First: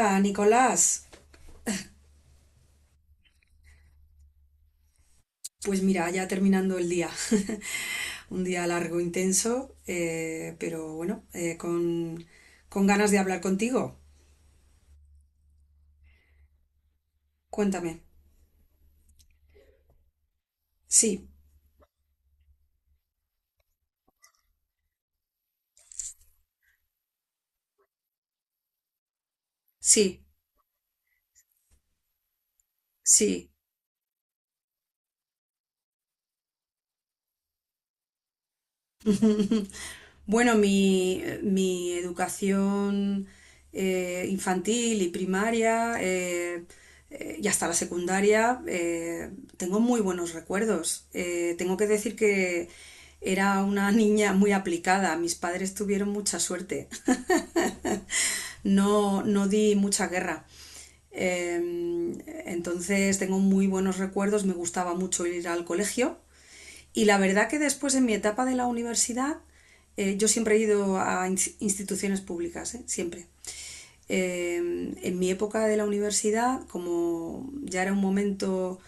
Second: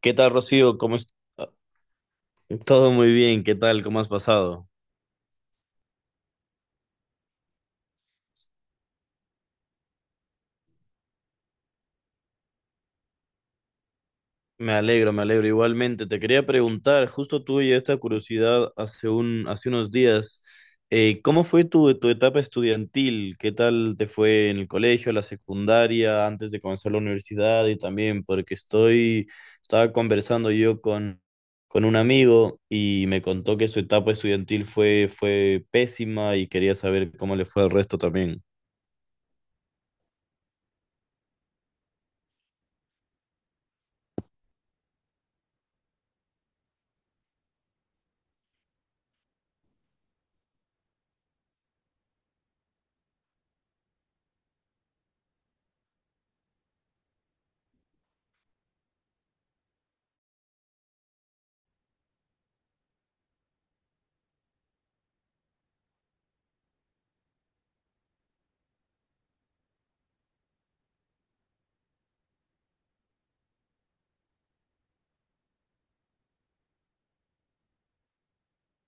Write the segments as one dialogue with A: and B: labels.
A: ¿Qué tal, Rocío?
B: Nicolás.
A: Todo muy bien, ¿qué tal? ¿Cómo has pasado?
B: Pues mira, ya terminando el día. Un día largo, intenso, pero bueno, con ganas de hablar contigo.
A: Me alegro igualmente. Te quería preguntar, justo tuve esta
B: Cuéntame.
A: curiosidad hace unos días,
B: Sí,
A: ¿cómo fue tu etapa estudiantil? ¿Qué tal te fue en el colegio, la secundaria, antes de comenzar la universidad? Y también estaba
B: sí,
A: conversando con un amigo y me
B: sí.
A: contó que su etapa estudiantil fue pésima y quería saber cómo le fue al resto también.
B: Bueno, mi educación infantil y primaria y hasta la secundaria tengo muy buenos recuerdos. Tengo que decir que era una niña muy aplicada. Mis padres tuvieron mucha suerte. No, no di mucha guerra. Em, entonces tengo muy buenos recuerdos. Me gustaba mucho ir al colegio. Y la verdad que después en mi etapa de la universidad, yo siempre he ido a instituciones públicas, ¿eh? Siempre. Eh, en mi época de la universidad, como ya era un momento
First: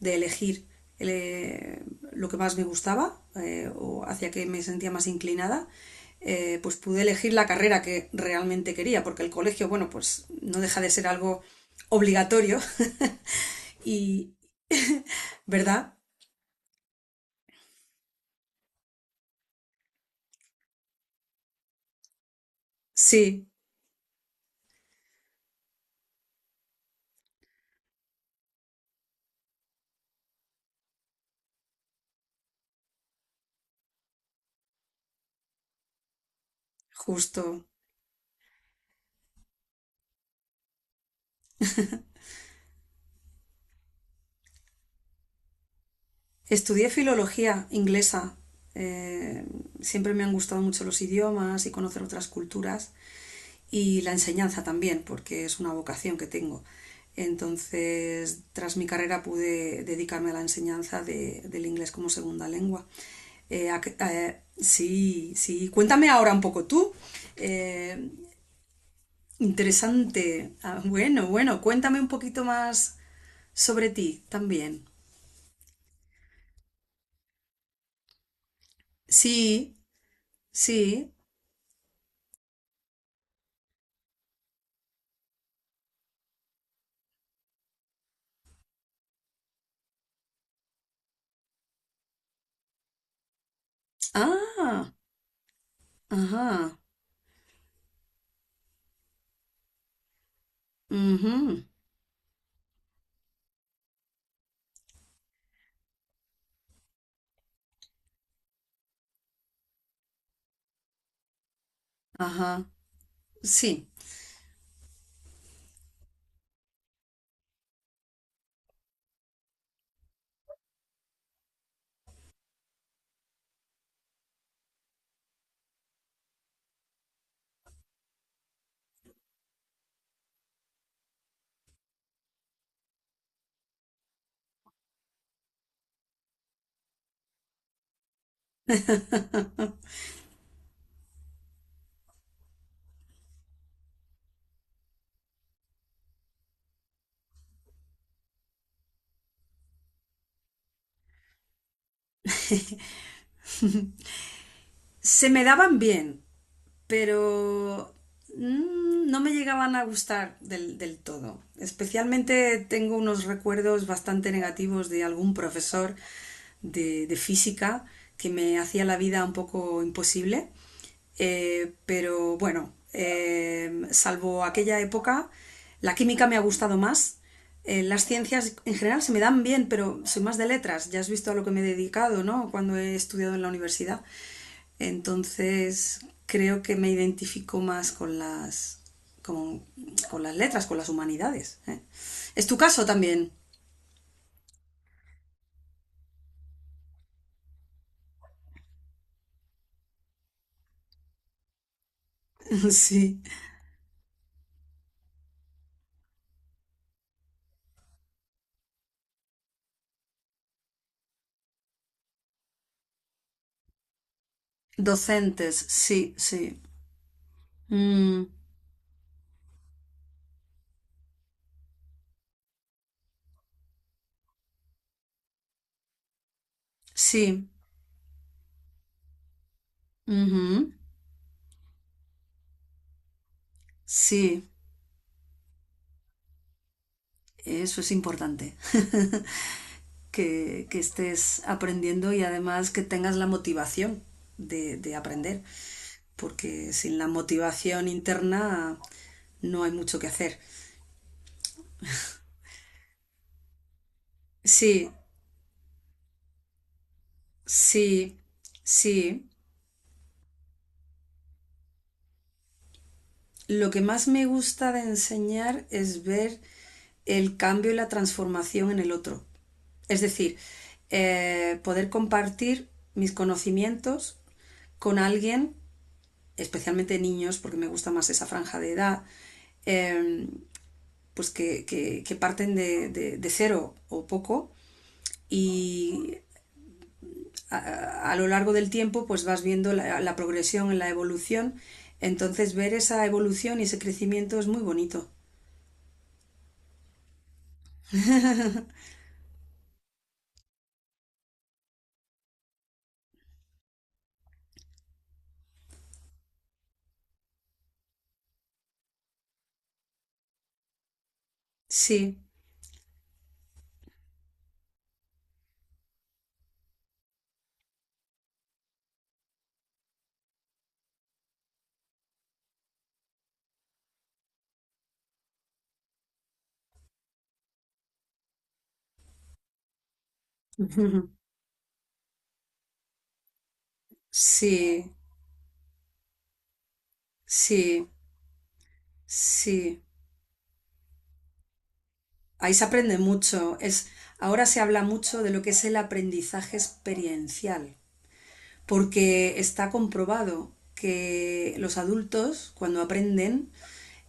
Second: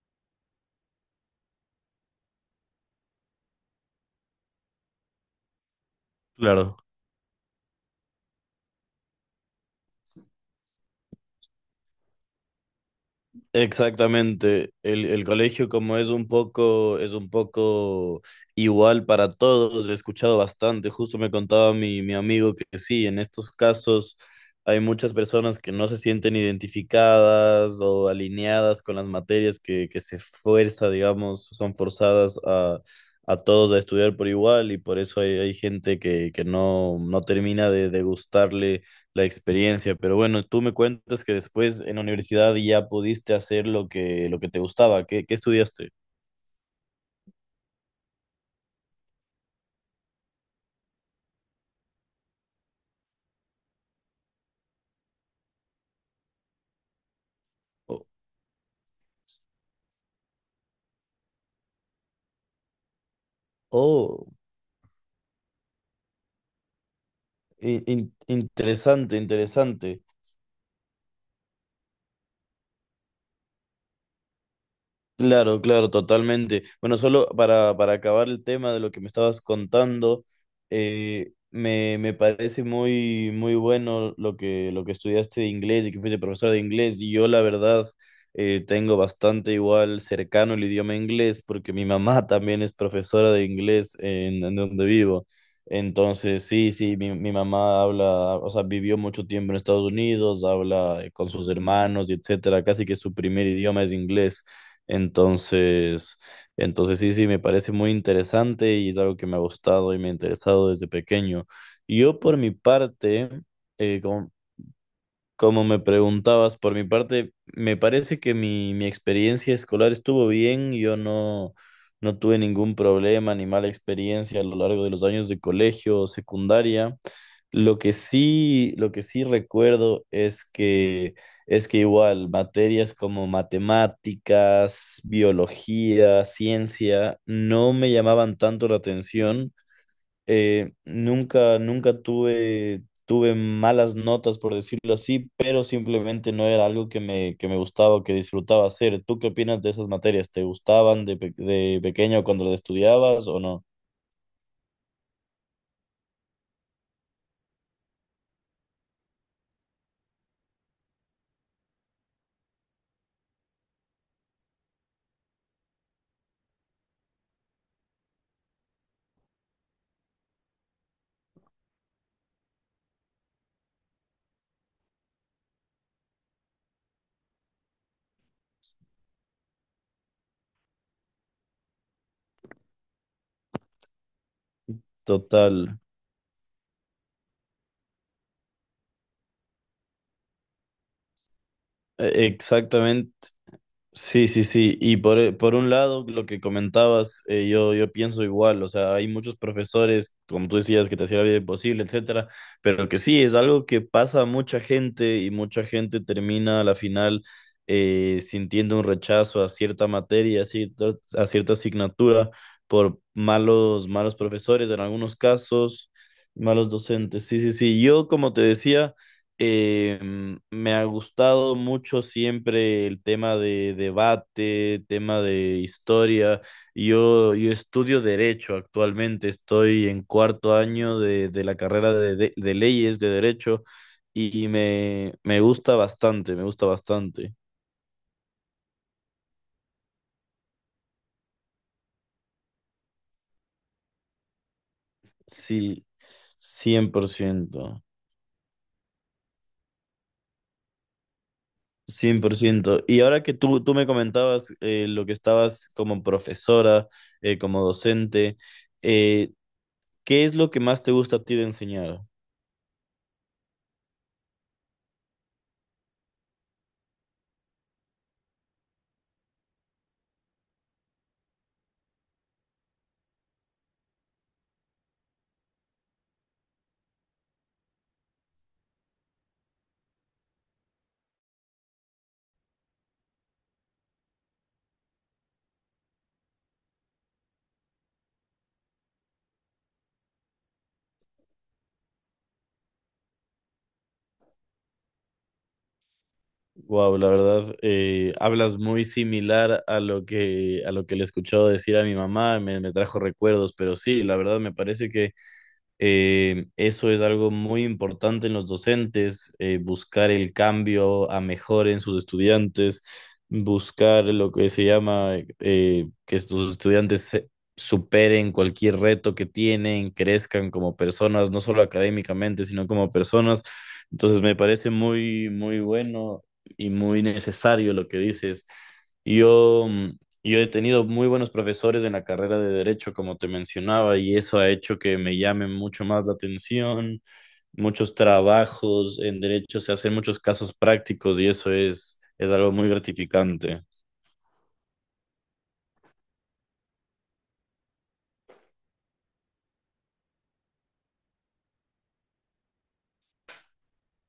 B: de elegir el, eh, lo que más me gustaba o hacia que me sentía más inclinada, pues
A: Claro.
B: pude elegir la carrera que realmente quería, porque el colegio, bueno, pues no deja de ser algo obligatorio, y,
A: Exactamente, el colegio
B: ¿verdad?
A: como es un poco igual para todos, he escuchado bastante, justo me contaba mi amigo que sí, en
B: Sí,
A: estos casos hay muchas personas que no se sienten identificadas o alineadas con las materias que se fuerza, digamos, son forzadas a todos a estudiar por igual y por eso hay gente que no, no
B: justo.
A: termina de gustarle la experiencia, pero bueno, tú me cuentas que después en la universidad ya pudiste hacer lo que te gustaba. ¿Qué, qué estudiaste?
B: Estudié filología inglesa. eh, Siempre me han gustado mucho los idiomas y conocer otras culturas y la enseñanza también, porque es una vocación que tengo.
A: Oh,
B: Entonces, tras mi carrera pude dedicarme a la enseñanza de- del inglés como segunda lengua. Eh,
A: oh,
B: sí, sí. Cuéntame ahora un poco tú. Eh,
A: interesante, interesante.
B: interesante. Ah, bueno, bueno, cuéntame un poquito más sobre ti también.
A: Claro, claro, totalmente. Bueno, solo para acabar el tema de lo que me estabas
B: Sí,
A: contando,
B: sí.
A: me parece muy bueno lo que estudiaste de inglés y que fuiste profesor de inglés. Y yo, la verdad, tengo bastante igual cercano el idioma inglés porque mi mamá también es profesora de inglés en donde
B: Ah.
A: vivo. Entonces, sí,
B: Ajá.
A: sí, mi mamá habla, o sea, vivió mucho tiempo en Estados Unidos, habla con sus
B: Ujú.
A: hermanos y etcétera. Casi que su primer idioma es inglés. Entonces, entonces sí, sí, me parece muy interesante y es algo que me ha gustado y me ha interesado desde pequeño. Yo por mi
B: Ajá.
A: parte,
B: Sí.
A: eh, como- como me preguntabas, por mi parte, me parece que mi experiencia escolar estuvo bien. Yo no, no tuve ningún problema ni mala experiencia a lo largo de los años de colegio o secundaria. Lo que sí recuerdo es que igual materias como matemáticas, biología, ciencia, no me llamaban tanto la atención nunca tuve malas notas, por decirlo así, pero simplemente no era algo que me gustaba o que disfrutaba hacer. ¿Tú qué opinas de esas materias? ¿Te gustaban de pequeño cuando las estudiabas o no?
B: Se me daban bien. Pero no me llegaban a gustar del todo. Especialmente tengo unos recuerdos bastante negativos de algún profesor de física que me hacía la vida un poco imposible. Pero bueno, salvo aquella época, la química me ha gustado más. Las ciencias en general se me dan bien, pero soy más de letras. Ya has visto a lo que me he dedicado, ¿no? Cuando he estudiado en la universidad.
A: Total,
B: Entonces creo que me identifico más con con, con las letras, con las humanidades. ¿Eh?
A: e-
B: ¿Es tu caso
A: exactamente.
B: también?
A: Sí, sí, sí. Por un lado, lo que comentabas, yo pienso igual. O sea, hay muchos profesores, como tú decías, que te hacían la vida imposible, etcétera. Pero que
B: Sí.
A: sí, es algo que pasa a mucha gente y mucha gente termina a la final sintiendo un rechazo a cierta materia, a cierta asignatura, por malos profesores en algunos
B: Docentes,
A: casos,
B: sí, sí.
A: malos docentes. Sí, sí, sí. Yo,
B: Mm,
A: como te decía. Me ha gustado mucho siempre el tema de debate, tema de historia.
B: sí.
A: Yo estudio derecho actualmente, estoy en cuarto
B: Ujú.
A: año de la carrera de leyes de derecho
B: Sí.
A: y me gusta bastante, me gusta bastante.
B: Eso es importante, que estés aprendiendo y además que tengas la motivación de aprender,
A: Sí,
B: porque
A: cien cien
B: sin la
A: por ciento
B: motivación interna no hay mucho que hacer.
A: 100%. Y ahora que tú me comentabas
B: Sí,
A: lo que estabas como profesora, como
B: sí,
A: docente.
B: sí.
A: Eh, ¿Qué es lo que más te gusta a ti de enseñar?
B: Lo que más me gusta de enseñar es ver el cambio y la transformación en el otro. Es decir, poder compartir mis conocimientos con alguien, especialmente niños, porque me gusta más esa franja de edad, eh, pues que, que parten de, de cero o poco y lo largo del tiempo pues vas viendo la progresión, en la evolución. Entonces ver esa evolución y ese crecimiento es muy bonito.
A: Wow, la verdad, hablas muy similar a lo que le he escuchado decir a mi mamá, me trajo recuerdos, pero sí, la verdad me parece que eso es algo muy importante en los docentes, buscar el cambio a mejor en sus
B: Sí,
A: estudiantes, buscar lo que se llama que sus estudiantes superen cualquier reto que tienen, crezcan como personas, no solo académicamente, sino como personas. Entonces me parece muy, muy bueno y muy necesario lo que dices. Yo. Mm, y Yo he tenido muy buenos profesores en la carrera de derecho, como te mencionaba, y eso ha hecho
B: sí,
A: que me llame mucho más la atención.
B: sí,
A: Muchos trabajos en derecho se
B: sí.
A: hacen muchos casos prácticos y eso es algo
B: Ahí se
A: muy
B: aprende mucho.
A: gratificante.
B: Es, ahora se habla mucho de lo que es el aprendizaje experiencial, porque está comprobado que los adultos, cuando aprenden,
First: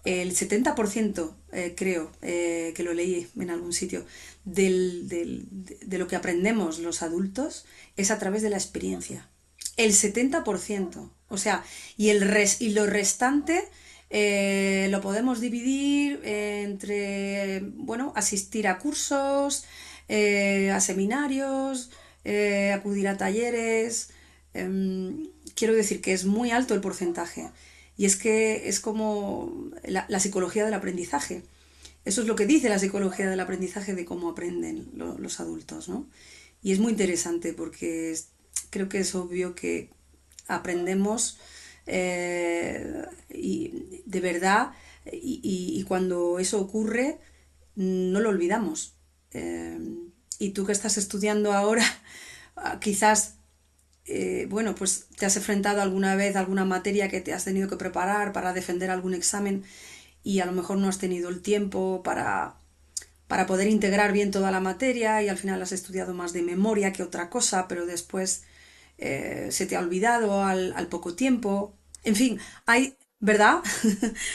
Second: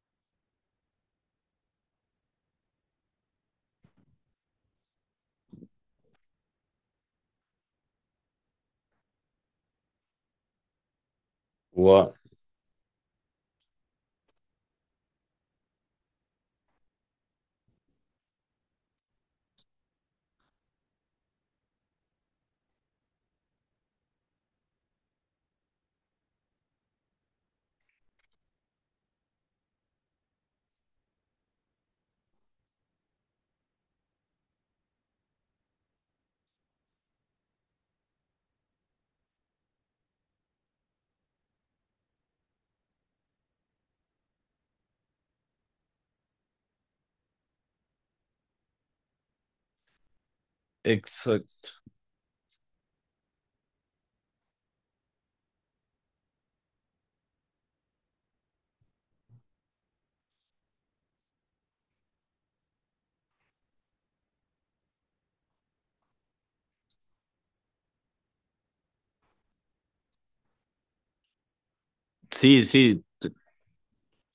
B: el 70%, creo que lo leí en algún sitio, de lo que aprendemos los adultos es a través de la experiencia. El 70%. O sea,
A: Wow.
B: y lo restante lo podemos dividir entre, bueno, asistir a cursos, a seminarios, acudir a talleres, quiero decir que es muy alto el porcentaje. Y es que es como psicología del aprendizaje. Eso es lo que dice la psicología del aprendizaje de cómo aprenden los adultos, ¿no? Y es muy interesante porque es, creo que es obvio que aprendemos eh, de verdad, cuando eso ocurre no lo olvidamos. Eh, y tú que estás estudiando
A: Exacto.
B: ahora, quizás, bueno, pues te has enfrentado alguna vez a alguna materia que te has tenido que preparar para defender algún examen y a lo mejor no has tenido el tiempo para poder integrar bien toda la materia y al final has estudiado más de memoria que otra cosa, pero después se te ha olvidado al poco tiempo. En fin,
A: Sí,
B: hay,
A: sí,
B: ¿verdad?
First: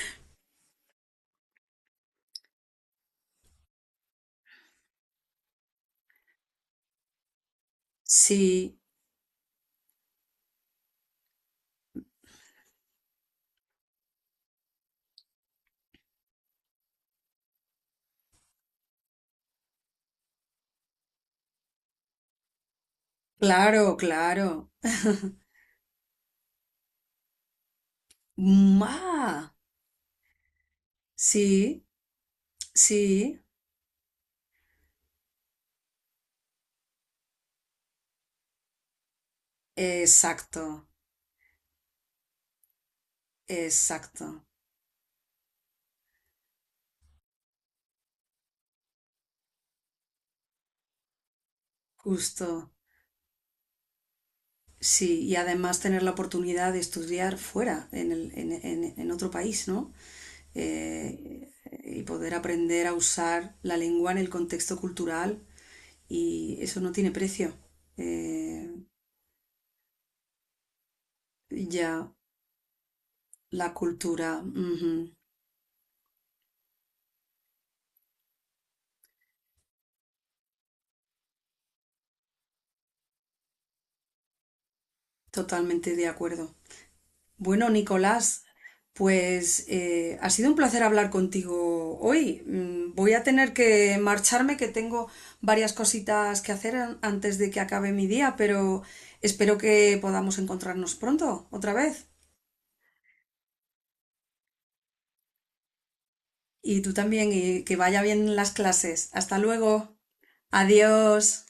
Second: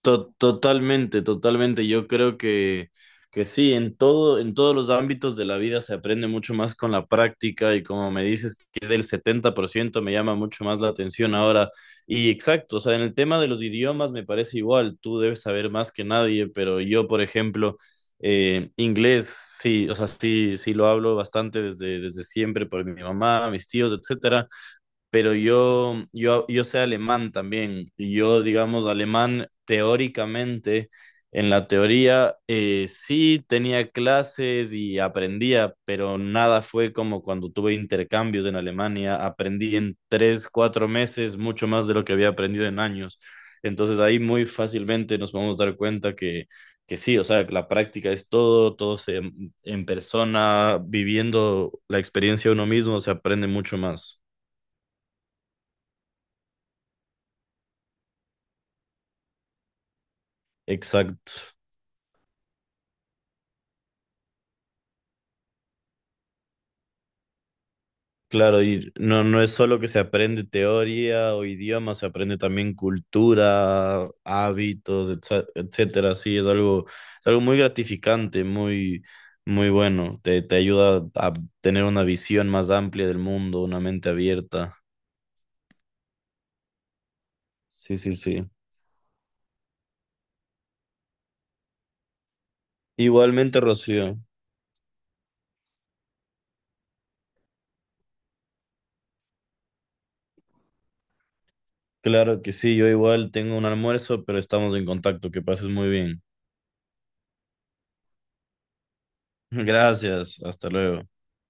A: to- totalmente, totalmente. Yo creo que sí, en todo, en todos los ámbitos de la vida se aprende mucho más con la práctica y como me dices
B: Sí,
A: que es del 70% me llama mucho más la atención ahora. Y exacto, o sea, en el tema de los idiomas me parece igual, tú debes saber más que nadie, pero yo, por ejemplo, inglés, sí, o sea, sí, sí lo hablo bastante desde siempre por mi mamá, mis
B: claro,
A: tíos, etc.
B: claro.
A: Pero yo sé alemán también, y yo, digamos,
B: Ma,
A: alemán teóricamente, en la
B: sí,
A: teoría,
B: sí,
A: sí tenía clases y aprendía, pero nada fue como cuando tuve intercambios en Alemania, aprendí en tres,
B: exacto,
A: cuatro meses mucho más de lo que había aprendido en años. Entonces ahí
B: exacto,
A: muy fácilmente nos podemos dar cuenta que sí, o sea, la práctica es todo, en persona, viviendo la experiencia uno
B: justo.
A: mismo, se aprende mucho más.
B: Sí, y además tener la oportunidad de estudiar fuera, en, en otro país, ¿no? Eh,
A: Exacto.
B: y poder aprender a usar la lengua en el contexto cultural y eso no tiene precio.
A: Claro,
B: Eh,
A: y no, no es solo que se aprende teoría o idioma, se
B: ya,
A: aprende también
B: la
A: cultura,
B: cultura, ujú,
A: hábitos, etcétera. Sí, es algo muy gratificante, muy, muy bueno. Te ayuda a tener una visión más amplia del mundo, una mente abierta.
B: totalmente de acuerdo. Bueno,
A: Sí, sí,
B: Nicolás,
A: sí.
B: pues ha sido un placer hablar contigo hoy. Mm, voy a tener
A: Igualmente,
B: que
A: Rocío.
B: marcharme, que tengo varias cositas que hacer an- antes de que acabe mi día, pero espero que podamos encontrarnos pronto, otra vez.
A: Claro que sí, yo igual tengo un almuerzo, pero estamos en contacto. Que pases muy bien.
B: Y tú también, y que vaya bien las clases. Hasta luego.
A: Gracias, hasta luego.
B: Adiós.